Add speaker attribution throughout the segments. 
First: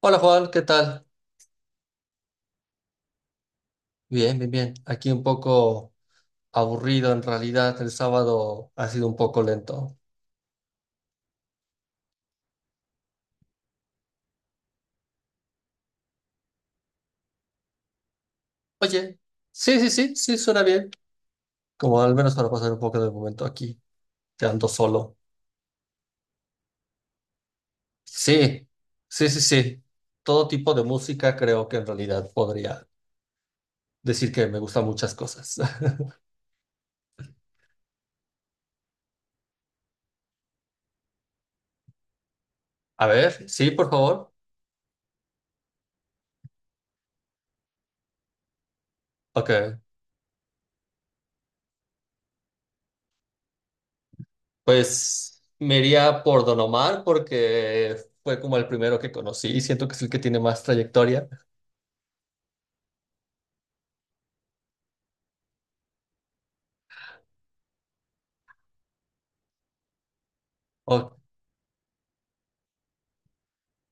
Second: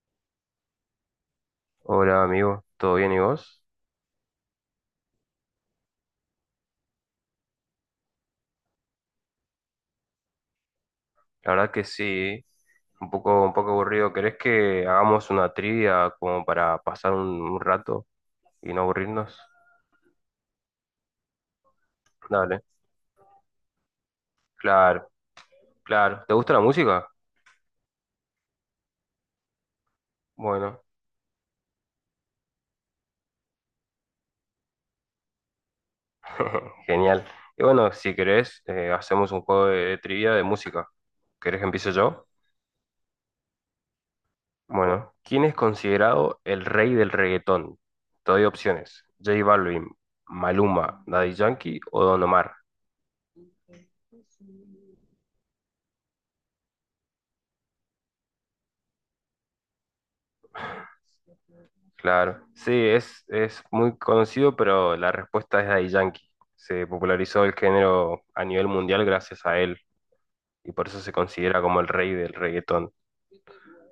Speaker 1: Hola Juan, ¿qué tal?
Speaker 2: Hola amigo, ¿todo bien y vos?
Speaker 1: Bien, bien, bien. Aquí un poco aburrido en realidad. El sábado ha sido un poco lento.
Speaker 2: La verdad que sí, un poco aburrido. ¿Querés que hagamos una trivia como para pasar un rato y no
Speaker 1: Oye,
Speaker 2: aburrirnos?
Speaker 1: sí, sí, sí, sí, suena bien. Como al menos para
Speaker 2: Dale,
Speaker 1: pasar un poco de momento aquí, quedando
Speaker 2: claro,
Speaker 1: solo.
Speaker 2: claro. ¿Te gusta la música?
Speaker 1: Sí, sí, sí, sí. Todo tipo de
Speaker 2: Bueno,
Speaker 1: música creo que en realidad podría decir que me gustan muchas cosas.
Speaker 2: genial. Y bueno, si querés, hacemos un juego de trivia de música. ¿Querés que empiece yo?
Speaker 1: A ver, sí, por favor.
Speaker 2: Bueno, ¿quién es considerado el rey del reggaetón? Te doy opciones. J
Speaker 1: Ok,
Speaker 2: Balvin, Maluma, Daddy Yankee o Don Omar.
Speaker 1: pues me iría por Don Omar porque fue como el primero que conocí y siento que es el que tiene más trayectoria.
Speaker 2: Claro, sí, es muy conocido, pero la respuesta es Daddy Yankee. Se popularizó el género a nivel mundial gracias a él y por eso se
Speaker 1: Ok.
Speaker 2: considera como el rey del reggaetón,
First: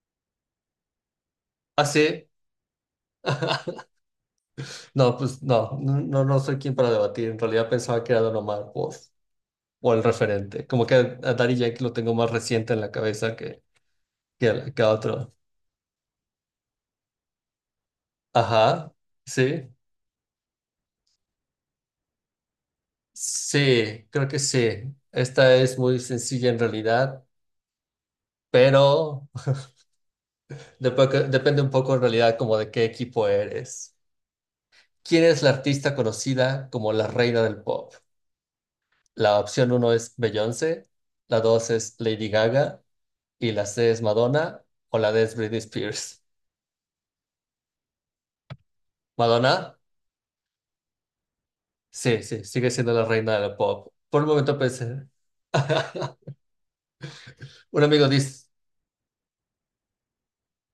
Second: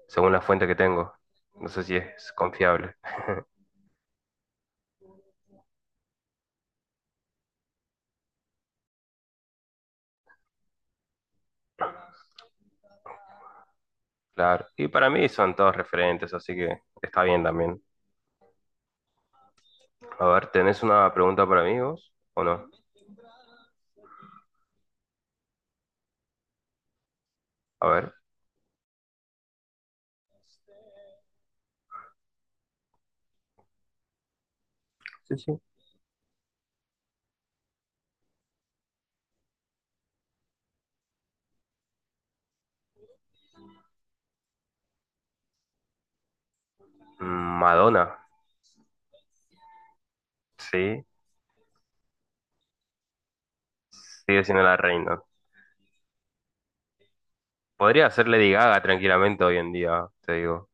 Speaker 2: según la fuente que tengo. No sé
Speaker 1: Ah,
Speaker 2: si
Speaker 1: sí.
Speaker 2: es confiable.
Speaker 1: No, pues no, no, no soy quien para debatir. En realidad pensaba que era Don Omar o, el referente. Como que a Daddy Yankee lo tengo más reciente en la cabeza que, que,
Speaker 2: Claro,
Speaker 1: a- que
Speaker 2: y
Speaker 1: a
Speaker 2: para mí
Speaker 1: otro.
Speaker 2: son todos referentes, así que está bien también.
Speaker 1: Ajá, sí.
Speaker 2: A ver, ¿tenés una pregunta para mí vos o no?
Speaker 1: Sí, creo que sí. Esta es muy sencilla en realidad,
Speaker 2: A ver.
Speaker 1: pero depende un poco en realidad como de qué equipo eres. ¿Quién
Speaker 2: Sí,
Speaker 1: es la
Speaker 2: sí.
Speaker 1: artista conocida como la reina del pop? La opción uno es Beyoncé, la dos es Lady Gaga, y la C es Madonna o la D es Britney Spears.
Speaker 2: Mm, Madonna,
Speaker 1: ¿Madonna?
Speaker 2: sí,
Speaker 1: Sí, sí, sigue siendo la reina del pop. Por un
Speaker 2: sigue
Speaker 1: momento
Speaker 2: siendo la
Speaker 1: pensé.
Speaker 2: reina.
Speaker 1: Un amigo
Speaker 2: Podría ser
Speaker 1: dice,
Speaker 2: Lady Gaga tranquilamente hoy en día, te digo.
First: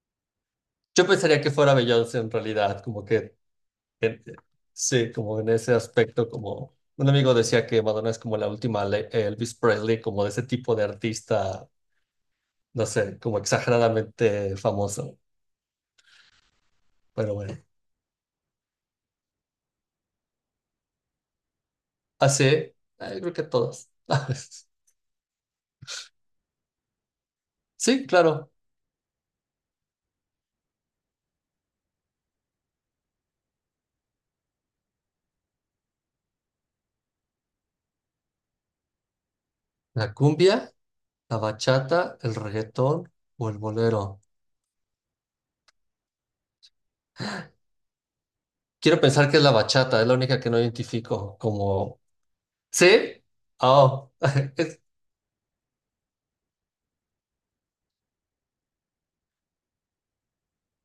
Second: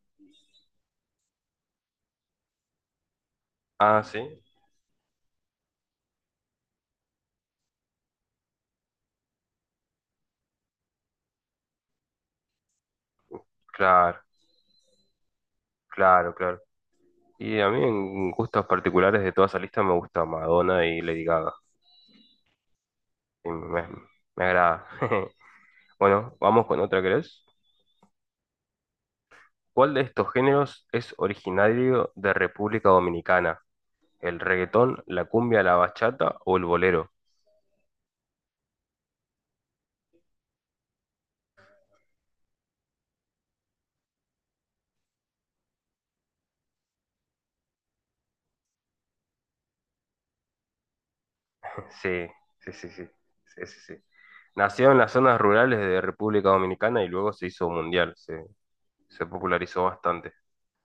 Speaker 1: yo pensaría que fuera Beyoncé en realidad, como que,
Speaker 2: Ah, sí,
Speaker 1: en- sí, como en ese aspecto, como un amigo decía que Madonna es como la última Elvis Presley, como de ese tipo de artista, no sé, como
Speaker 2: claro,
Speaker 1: exageradamente famoso,
Speaker 2: claro, claro.
Speaker 1: pero bueno.
Speaker 2: Y a mí en gustos particulares de toda esa lista me gusta Madonna y Lady Gaga.
Speaker 1: Así, creo que
Speaker 2: Y
Speaker 1: todos.
Speaker 2: me, me agrada. Bueno, vamos con otra, ¿querés?
Speaker 1: Sí, claro.
Speaker 2: ¿Cuál de estos géneros es originario de República Dominicana? ¿El reggaetón, la cumbia, la bachata o el bolero?
Speaker 1: La cumbia. ¿La bachata, el reggaetón o el bolero? Quiero pensar que es la bachata, es la única que no identifico como...
Speaker 2: Sí, sí, sí, sí,
Speaker 1: ¿Sí?
Speaker 2: sí, sí, sí.
Speaker 1: Oh, es-
Speaker 2: Nació en las zonas rurales de República Dominicana y luego se hizo mundial, se popularizó bastante.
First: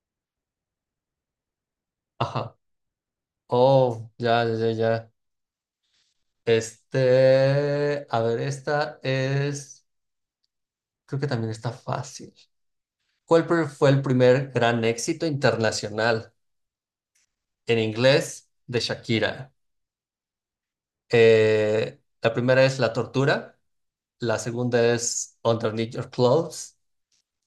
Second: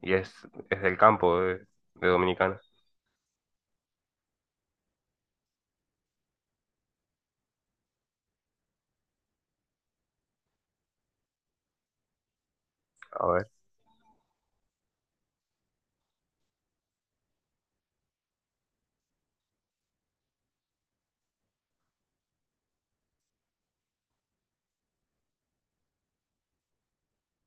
Speaker 2: Y es, es del campo de
Speaker 1: Ajá.
Speaker 2: Dominicana.
Speaker 1: Oh, ya, ya, ya, ya. Este, a ver, esta es, creo que también está fácil.
Speaker 2: A
Speaker 1: ¿Cuál
Speaker 2: ver,
Speaker 1: pre- fue el primer gran éxito internacional en inglés de Shakira? La primera es La Tortura, la segunda es Underneath Your Clothes.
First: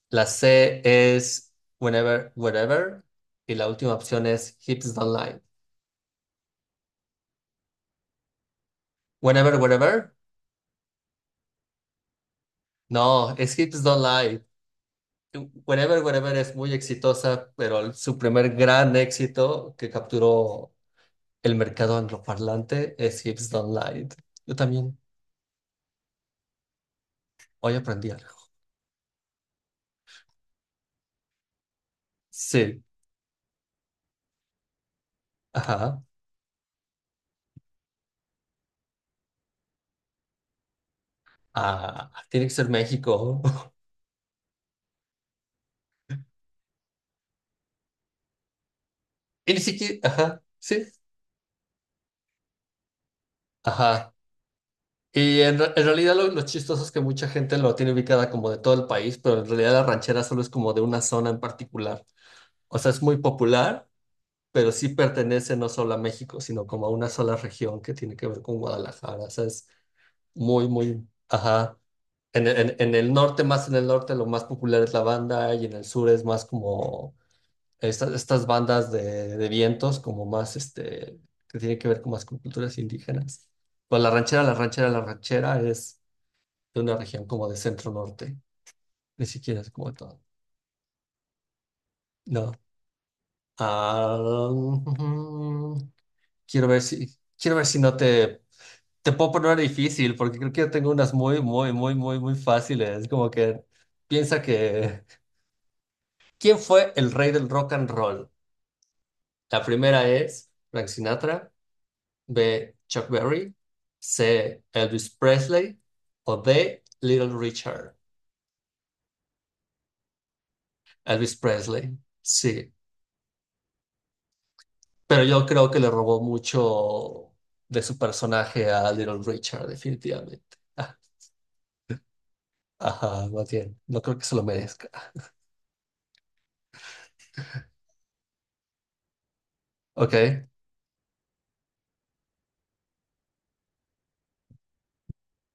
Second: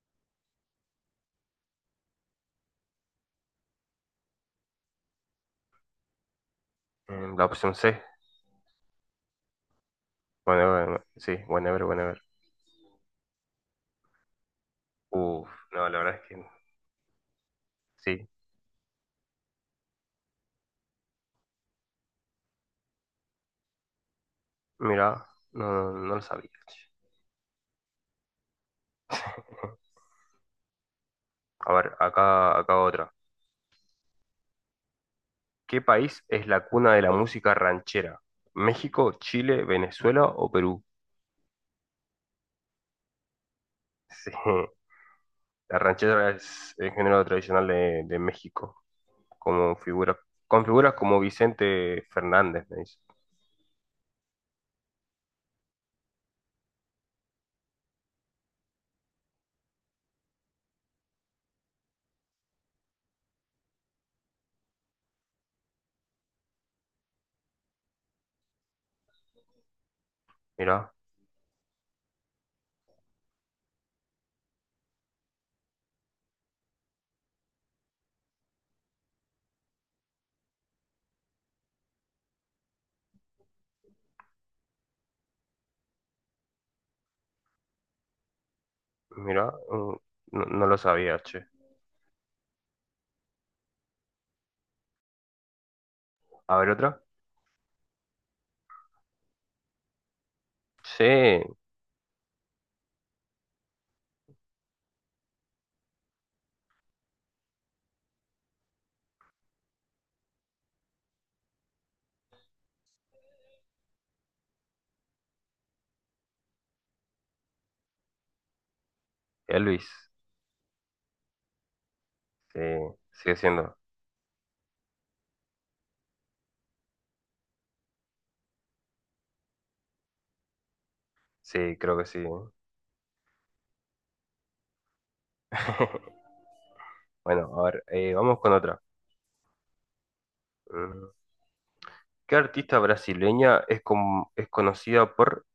Speaker 1: La C es whenever, wherever. Y la última opción es hips don't lie.
Speaker 2: la opción C.
Speaker 1: Whenever, wherever.
Speaker 2: Whenever, sí, whenever.
Speaker 1: No, es hips don't lie.
Speaker 2: Uf, no, la
Speaker 1: Whenever,
Speaker 2: verdad es
Speaker 1: wherever
Speaker 2: que
Speaker 1: es muy exitosa, pero su
Speaker 2: sí.
Speaker 1: primer gran éxito que capturó el mercado angloparlante es hips don't lie. Yo también
Speaker 2: Mira, no lo sabía.
Speaker 1: hoy aprendí algo.
Speaker 2: A ver, acá
Speaker 1: Sí,
Speaker 2: otra. ¿Qué
Speaker 1: ajá.
Speaker 2: país es la cuna de la música ranchera? ¿México, Chile, Venezuela o Perú?
Speaker 1: Ah, tiene que ser México.
Speaker 2: Sí, la ranchera es el género tradicional de México,
Speaker 1: Y ni
Speaker 2: como
Speaker 1: siquiera,
Speaker 2: figura,
Speaker 1: ajá,
Speaker 2: con
Speaker 1: sí,
Speaker 2: figuras como Vicente Fernández, me dice.
Speaker 1: ajá. Y en realidad lo chistoso es que mucha gente lo tiene ubicada como de todo el país, pero en realidad la ranchera solo es como de una zona en particular. O sea, es muy popular, pero sí pertenece no solo a México, sino como a una sola región que tiene que ver con Guadalajara. O sea, es muy,
Speaker 2: Mira,
Speaker 1: muy, ajá. En el norte, más en el norte, lo más popular es la banda y en el sur es más como estas bandas de vientos, como más, este, que tiene que ver con más con culturas indígenas. Pues la ranchera es de una región como de centro norte, ni
Speaker 2: mira,
Speaker 1: siquiera es como de
Speaker 2: mm,
Speaker 1: todo.
Speaker 2: no, no lo sabía, che.
Speaker 1: No. Ah, ujú.
Speaker 2: A
Speaker 1: quiero
Speaker 2: ver,
Speaker 1: ver
Speaker 2: otra.
Speaker 1: si, quiero ver si no te puedo poner una difícil, porque creo que yo tengo
Speaker 2: Sí,
Speaker 1: unas muy, muy, muy, muy, muy fáciles. Como que piensa que, ¿quién fue el rey del rock and roll? La primera es Frank Sinatra, B, Chuck Berry, C, Elvis Presley o D, Little Richard.
Speaker 2: Elvis,
Speaker 1: Elvis Presley.
Speaker 2: sí,
Speaker 1: Sí.
Speaker 2: sigue siendo.
Speaker 1: Pero yo creo que le robó mucho de su personaje a Little Richard, definitivamente. Ah,
Speaker 2: Sí, creo que sí.
Speaker 1: ajá, más bien. No creo que se lo merezca.
Speaker 2: Bueno, a ver, vamos con otra.
Speaker 1: Ok.
Speaker 2: Mm. ¿Qué artista brasileña es, es conocida por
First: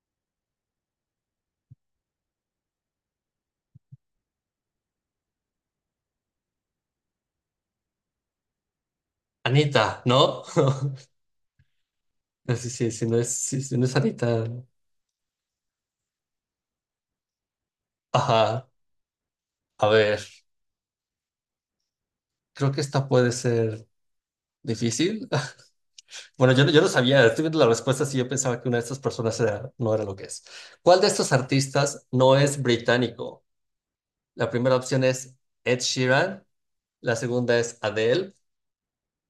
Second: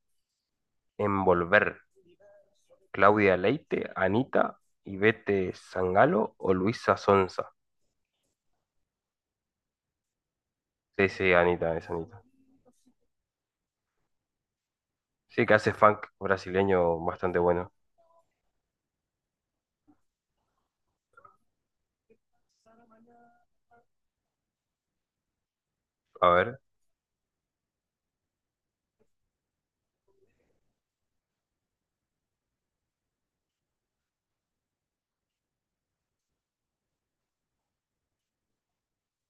Speaker 2: envolver? ¿Claudia Leite, Anita, Ivete Sangalo o Luisa Sonza?
Speaker 1: Anita, ¿no?
Speaker 2: Sí, sí, Anita, es Anita.
Speaker 1: No, sí, sí, sí, no es, sí, sí, no es Anita, ¿no?
Speaker 2: Sí, que hace funk brasileño bastante bueno.
Speaker 1: Ajá. A ver, creo que esta puede ser difícil.
Speaker 2: A
Speaker 1: Bueno,
Speaker 2: ver,
Speaker 1: yo no sabía, estoy viendo la respuesta y yo pensaba que una de estas personas no era lo que es. ¿Cuál de estos artistas no es británico? La primera opción es Ed Sheeran, la segunda es Adele.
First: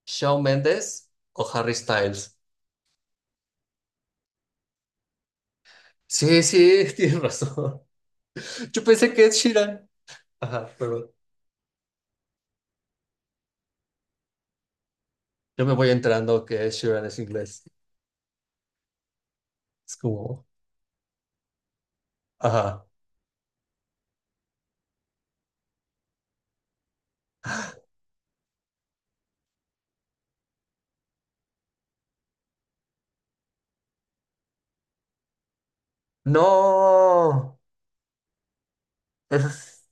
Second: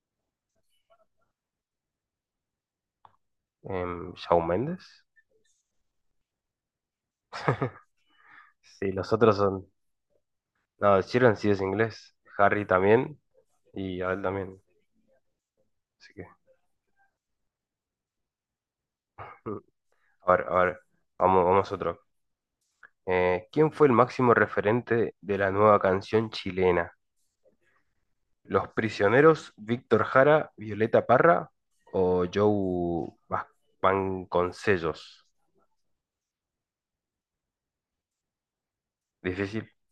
Speaker 1: ¿Shawn Mendes o Harry Styles?
Speaker 2: Shawn Mendes.
Speaker 1: Sí, sí, tienes razón. Yo
Speaker 2: Sí, los
Speaker 1: pensé que es
Speaker 2: otros son.
Speaker 1: Sheeran. Ajá,
Speaker 2: No,
Speaker 1: pero
Speaker 2: Sheeran sí es inglés. Harry también. Y Adele también.
Speaker 1: yo me voy
Speaker 2: Así que.
Speaker 1: enterando que Ed Sheeran es inglés. Es
Speaker 2: A ver,
Speaker 1: como,
Speaker 2: a ver. Vamos a otro.
Speaker 1: ajá.
Speaker 2: ¿Quién fue el máximo referente de la nueva canción chilena? ¿Los Prisioneros, Víctor Jara, Violeta Parra o Vasconcellos?
Speaker 1: No.
Speaker 2: Difícil.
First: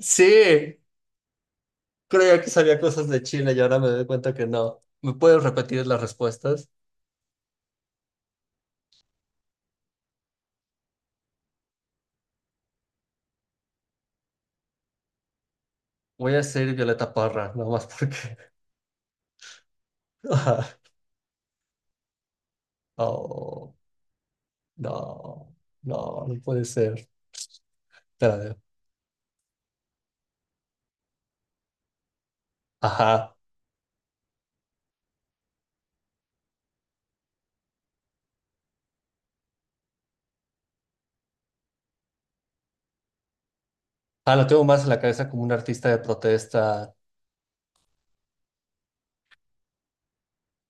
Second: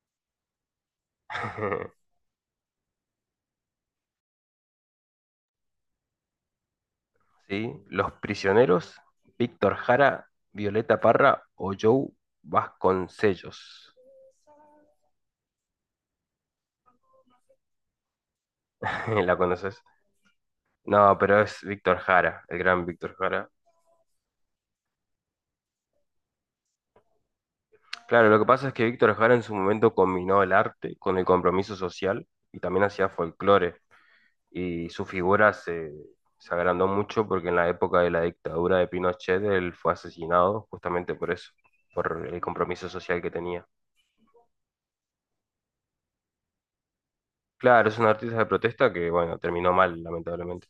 Speaker 1: Sí, creía que sabía cosas de China y ahora me doy cuenta que no. ¿Me puedes repetir las respuestas?
Speaker 2: Sí, Los Prisioneros, Víctor Jara, Violeta Parra o Joe Vasconcellos.
Speaker 1: Voy a ser Violeta Parra, nomás porque.
Speaker 2: ¿La conoces?
Speaker 1: Ajá.
Speaker 2: No, pero es Víctor Jara, el gran Víctor Jara.
Speaker 1: Oh, no, no, no puede ser.
Speaker 2: Claro, lo
Speaker 1: Espera.
Speaker 2: que pasa es que Víctor Jara en su momento combinó el arte con el compromiso social y también hacía
Speaker 1: Ajá.
Speaker 2: folclore. Y su se agrandó mucho porque en la época de la dictadura de Pinochet él fue asesinado justamente por eso, por el compromiso social que tenía.
Speaker 1: Ah, lo tengo más en la cabeza como un artista de protesta.
Speaker 2: Claro, es un artista de protesta que, bueno, terminó mal, lamentablemente.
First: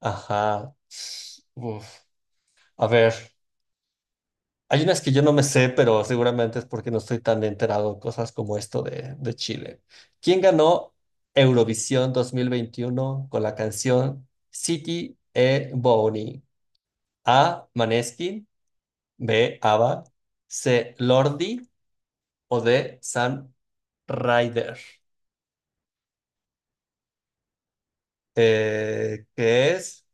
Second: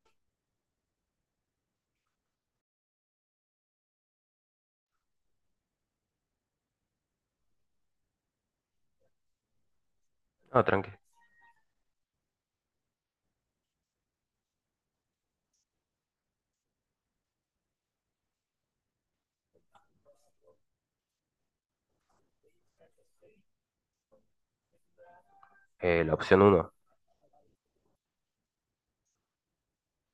Speaker 1: Ajá. Uf. A ver, hay unas que yo no me sé, pero seguramente es porque no estoy tan enterado en cosas como esto de Chile. ¿Quién
Speaker 2: No, tranqui.
Speaker 1: ganó Eurovisión 2021 con la canción City e Boni? A. Maneskin, B. ABBA, C. Lordi o D. San Ryder.
Speaker 2: La opción 1.
Speaker 1: ¿Qué es?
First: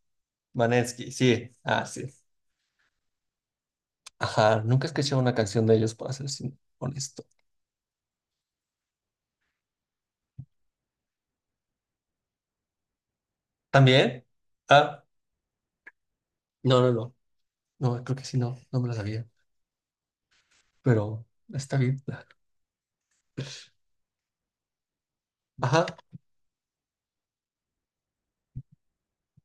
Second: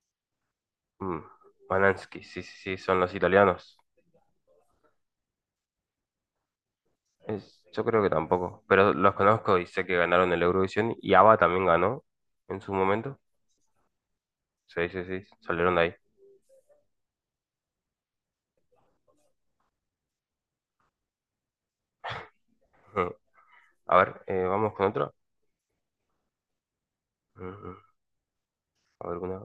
Speaker 1: Maneskin, sí. Ah, sí.
Speaker 2: Manansky, sí, sí, sí, son los italianos.
Speaker 1: Ajá, nunca escuché una canción de ellos, para ser honesto.
Speaker 2: Es- yo creo que tampoco, pero los conozco y sé que ganaron el Eurovisión y ABBA también ganó en su momento.
Speaker 1: ¿También?
Speaker 2: Sí,
Speaker 1: Ah,
Speaker 2: sí, sí, salieron de ahí.
Speaker 1: no, no, no. No, creo que sí, no, no me lo sabía. Pero está bien.
Speaker 2: Ujú. A ver, vamos con otra.
Speaker 1: Ajá.
Speaker 2: Ujú. A ver, una.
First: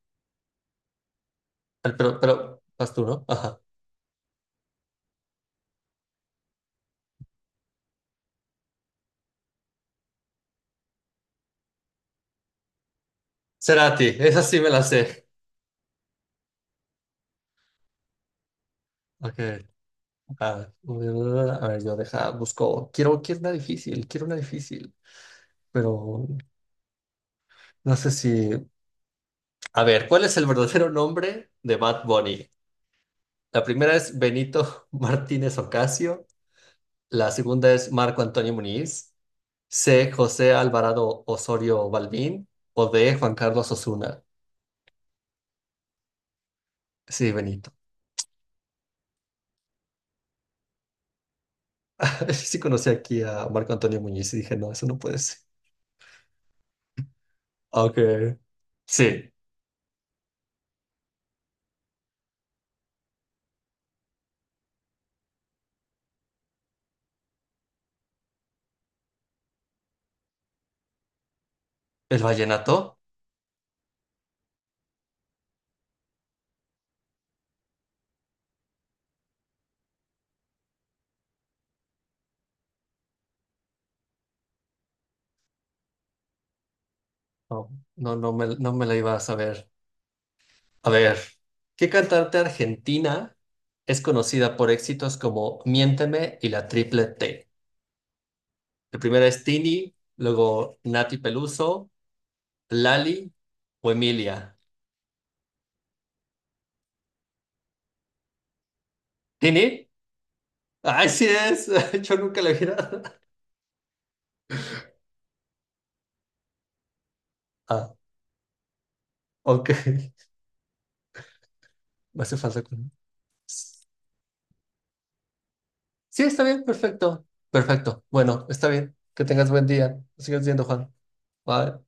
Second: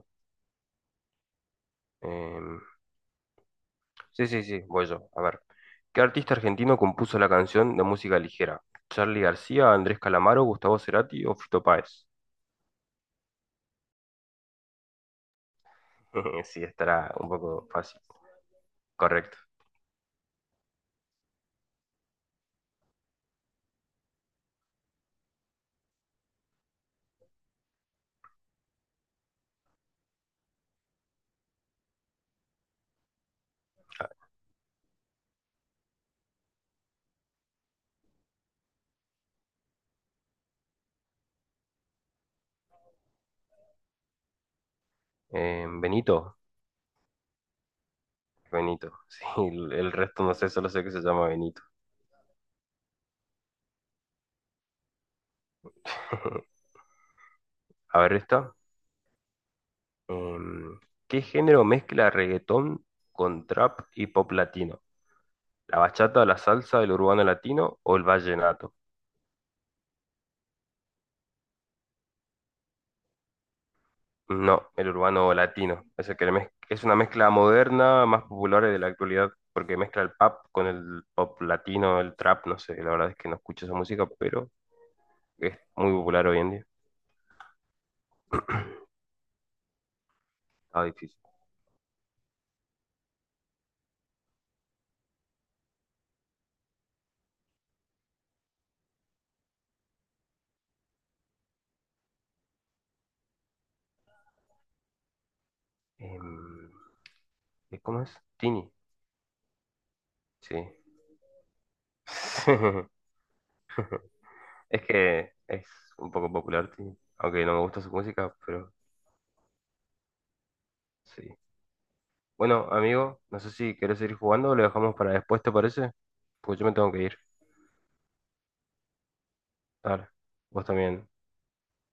Speaker 1: Pero
Speaker 2: em,
Speaker 1: vas tú, ¿no? Ajá.
Speaker 2: Sí, sí, sí, voy yo. A ver. ¿Qué artista argentino compuso la canción de música ligera? ¿Charly García, Andrés Calamaro, Gustavo Cerati o Fito Páez?
Speaker 1: Cerati, esa sí me la sé.
Speaker 2: Sí, estará un poco fácil. Correcto.
Speaker 1: Ok. A ver, a ver, yo deja, busco. Quiero una difícil, quiero una difícil. Pero no sé si. A ver, ¿cuál es el verdadero nombre de Bad Bunny? La primera es Benito Martínez Ocasio. La segunda es Marco Antonio Muniz. C. José Alvarado Osorio Balbín o D. Juan Carlos Osuna.
Speaker 2: Benito.
Speaker 1: Sí, Benito.
Speaker 2: Benito. Sí, el resto no sé, solo sé que se llama Benito.
Speaker 1: Sí conocí aquí a Marco Antonio Muñiz y dije, no, eso no puede ser. Ah,
Speaker 2: A
Speaker 1: ok.
Speaker 2: ver esta.
Speaker 1: Sí,
Speaker 2: Em, ¿Qué género mezcla reggaetón con trap y pop latino? ¿La bachata, la salsa, el urbano latino o el vallenato?
Speaker 1: el vallenato.
Speaker 2: No, el urbano latino. Es, el que es una mezcla moderna, más popular de la actualidad, porque mezcla el pop con el pop latino, el trap, no sé, la verdad es que no escucho esa música, pero es muy popular hoy en día.
Speaker 1: No, no, no me la iba a saber.
Speaker 2: Ah,
Speaker 1: A
Speaker 2: difícil.
Speaker 1: ver, ¿qué cantante argentina es conocida por éxitos como Miénteme y la Triple T? La primera es Tini, luego Nati Peluso, Lali o Emilia.
Speaker 2: Em, ¿Y ¿cómo es? Tini,
Speaker 1: ¿Tini?
Speaker 2: sí.
Speaker 1: ¡Ay, sí es! Yo nunca la vi.
Speaker 2: Es que es un poco popular, Tini, aunque no me gusta su
Speaker 1: Ah,
Speaker 2: música, pero
Speaker 1: ok.
Speaker 2: sí.
Speaker 1: Me hace falta.
Speaker 2: Bueno, amigo, no sé si querés seguir jugando o lo dejamos para después, ¿te parece?
Speaker 1: Sí, está
Speaker 2: Porque yo
Speaker 1: bien,
Speaker 2: me tengo que ir.
Speaker 1: perfecto. Perfecto. Bueno, está bien. Que tengas buen día.
Speaker 2: Dale,
Speaker 1: Sigues
Speaker 2: vos
Speaker 1: viendo, Juan.
Speaker 2: también.
Speaker 1: Bye.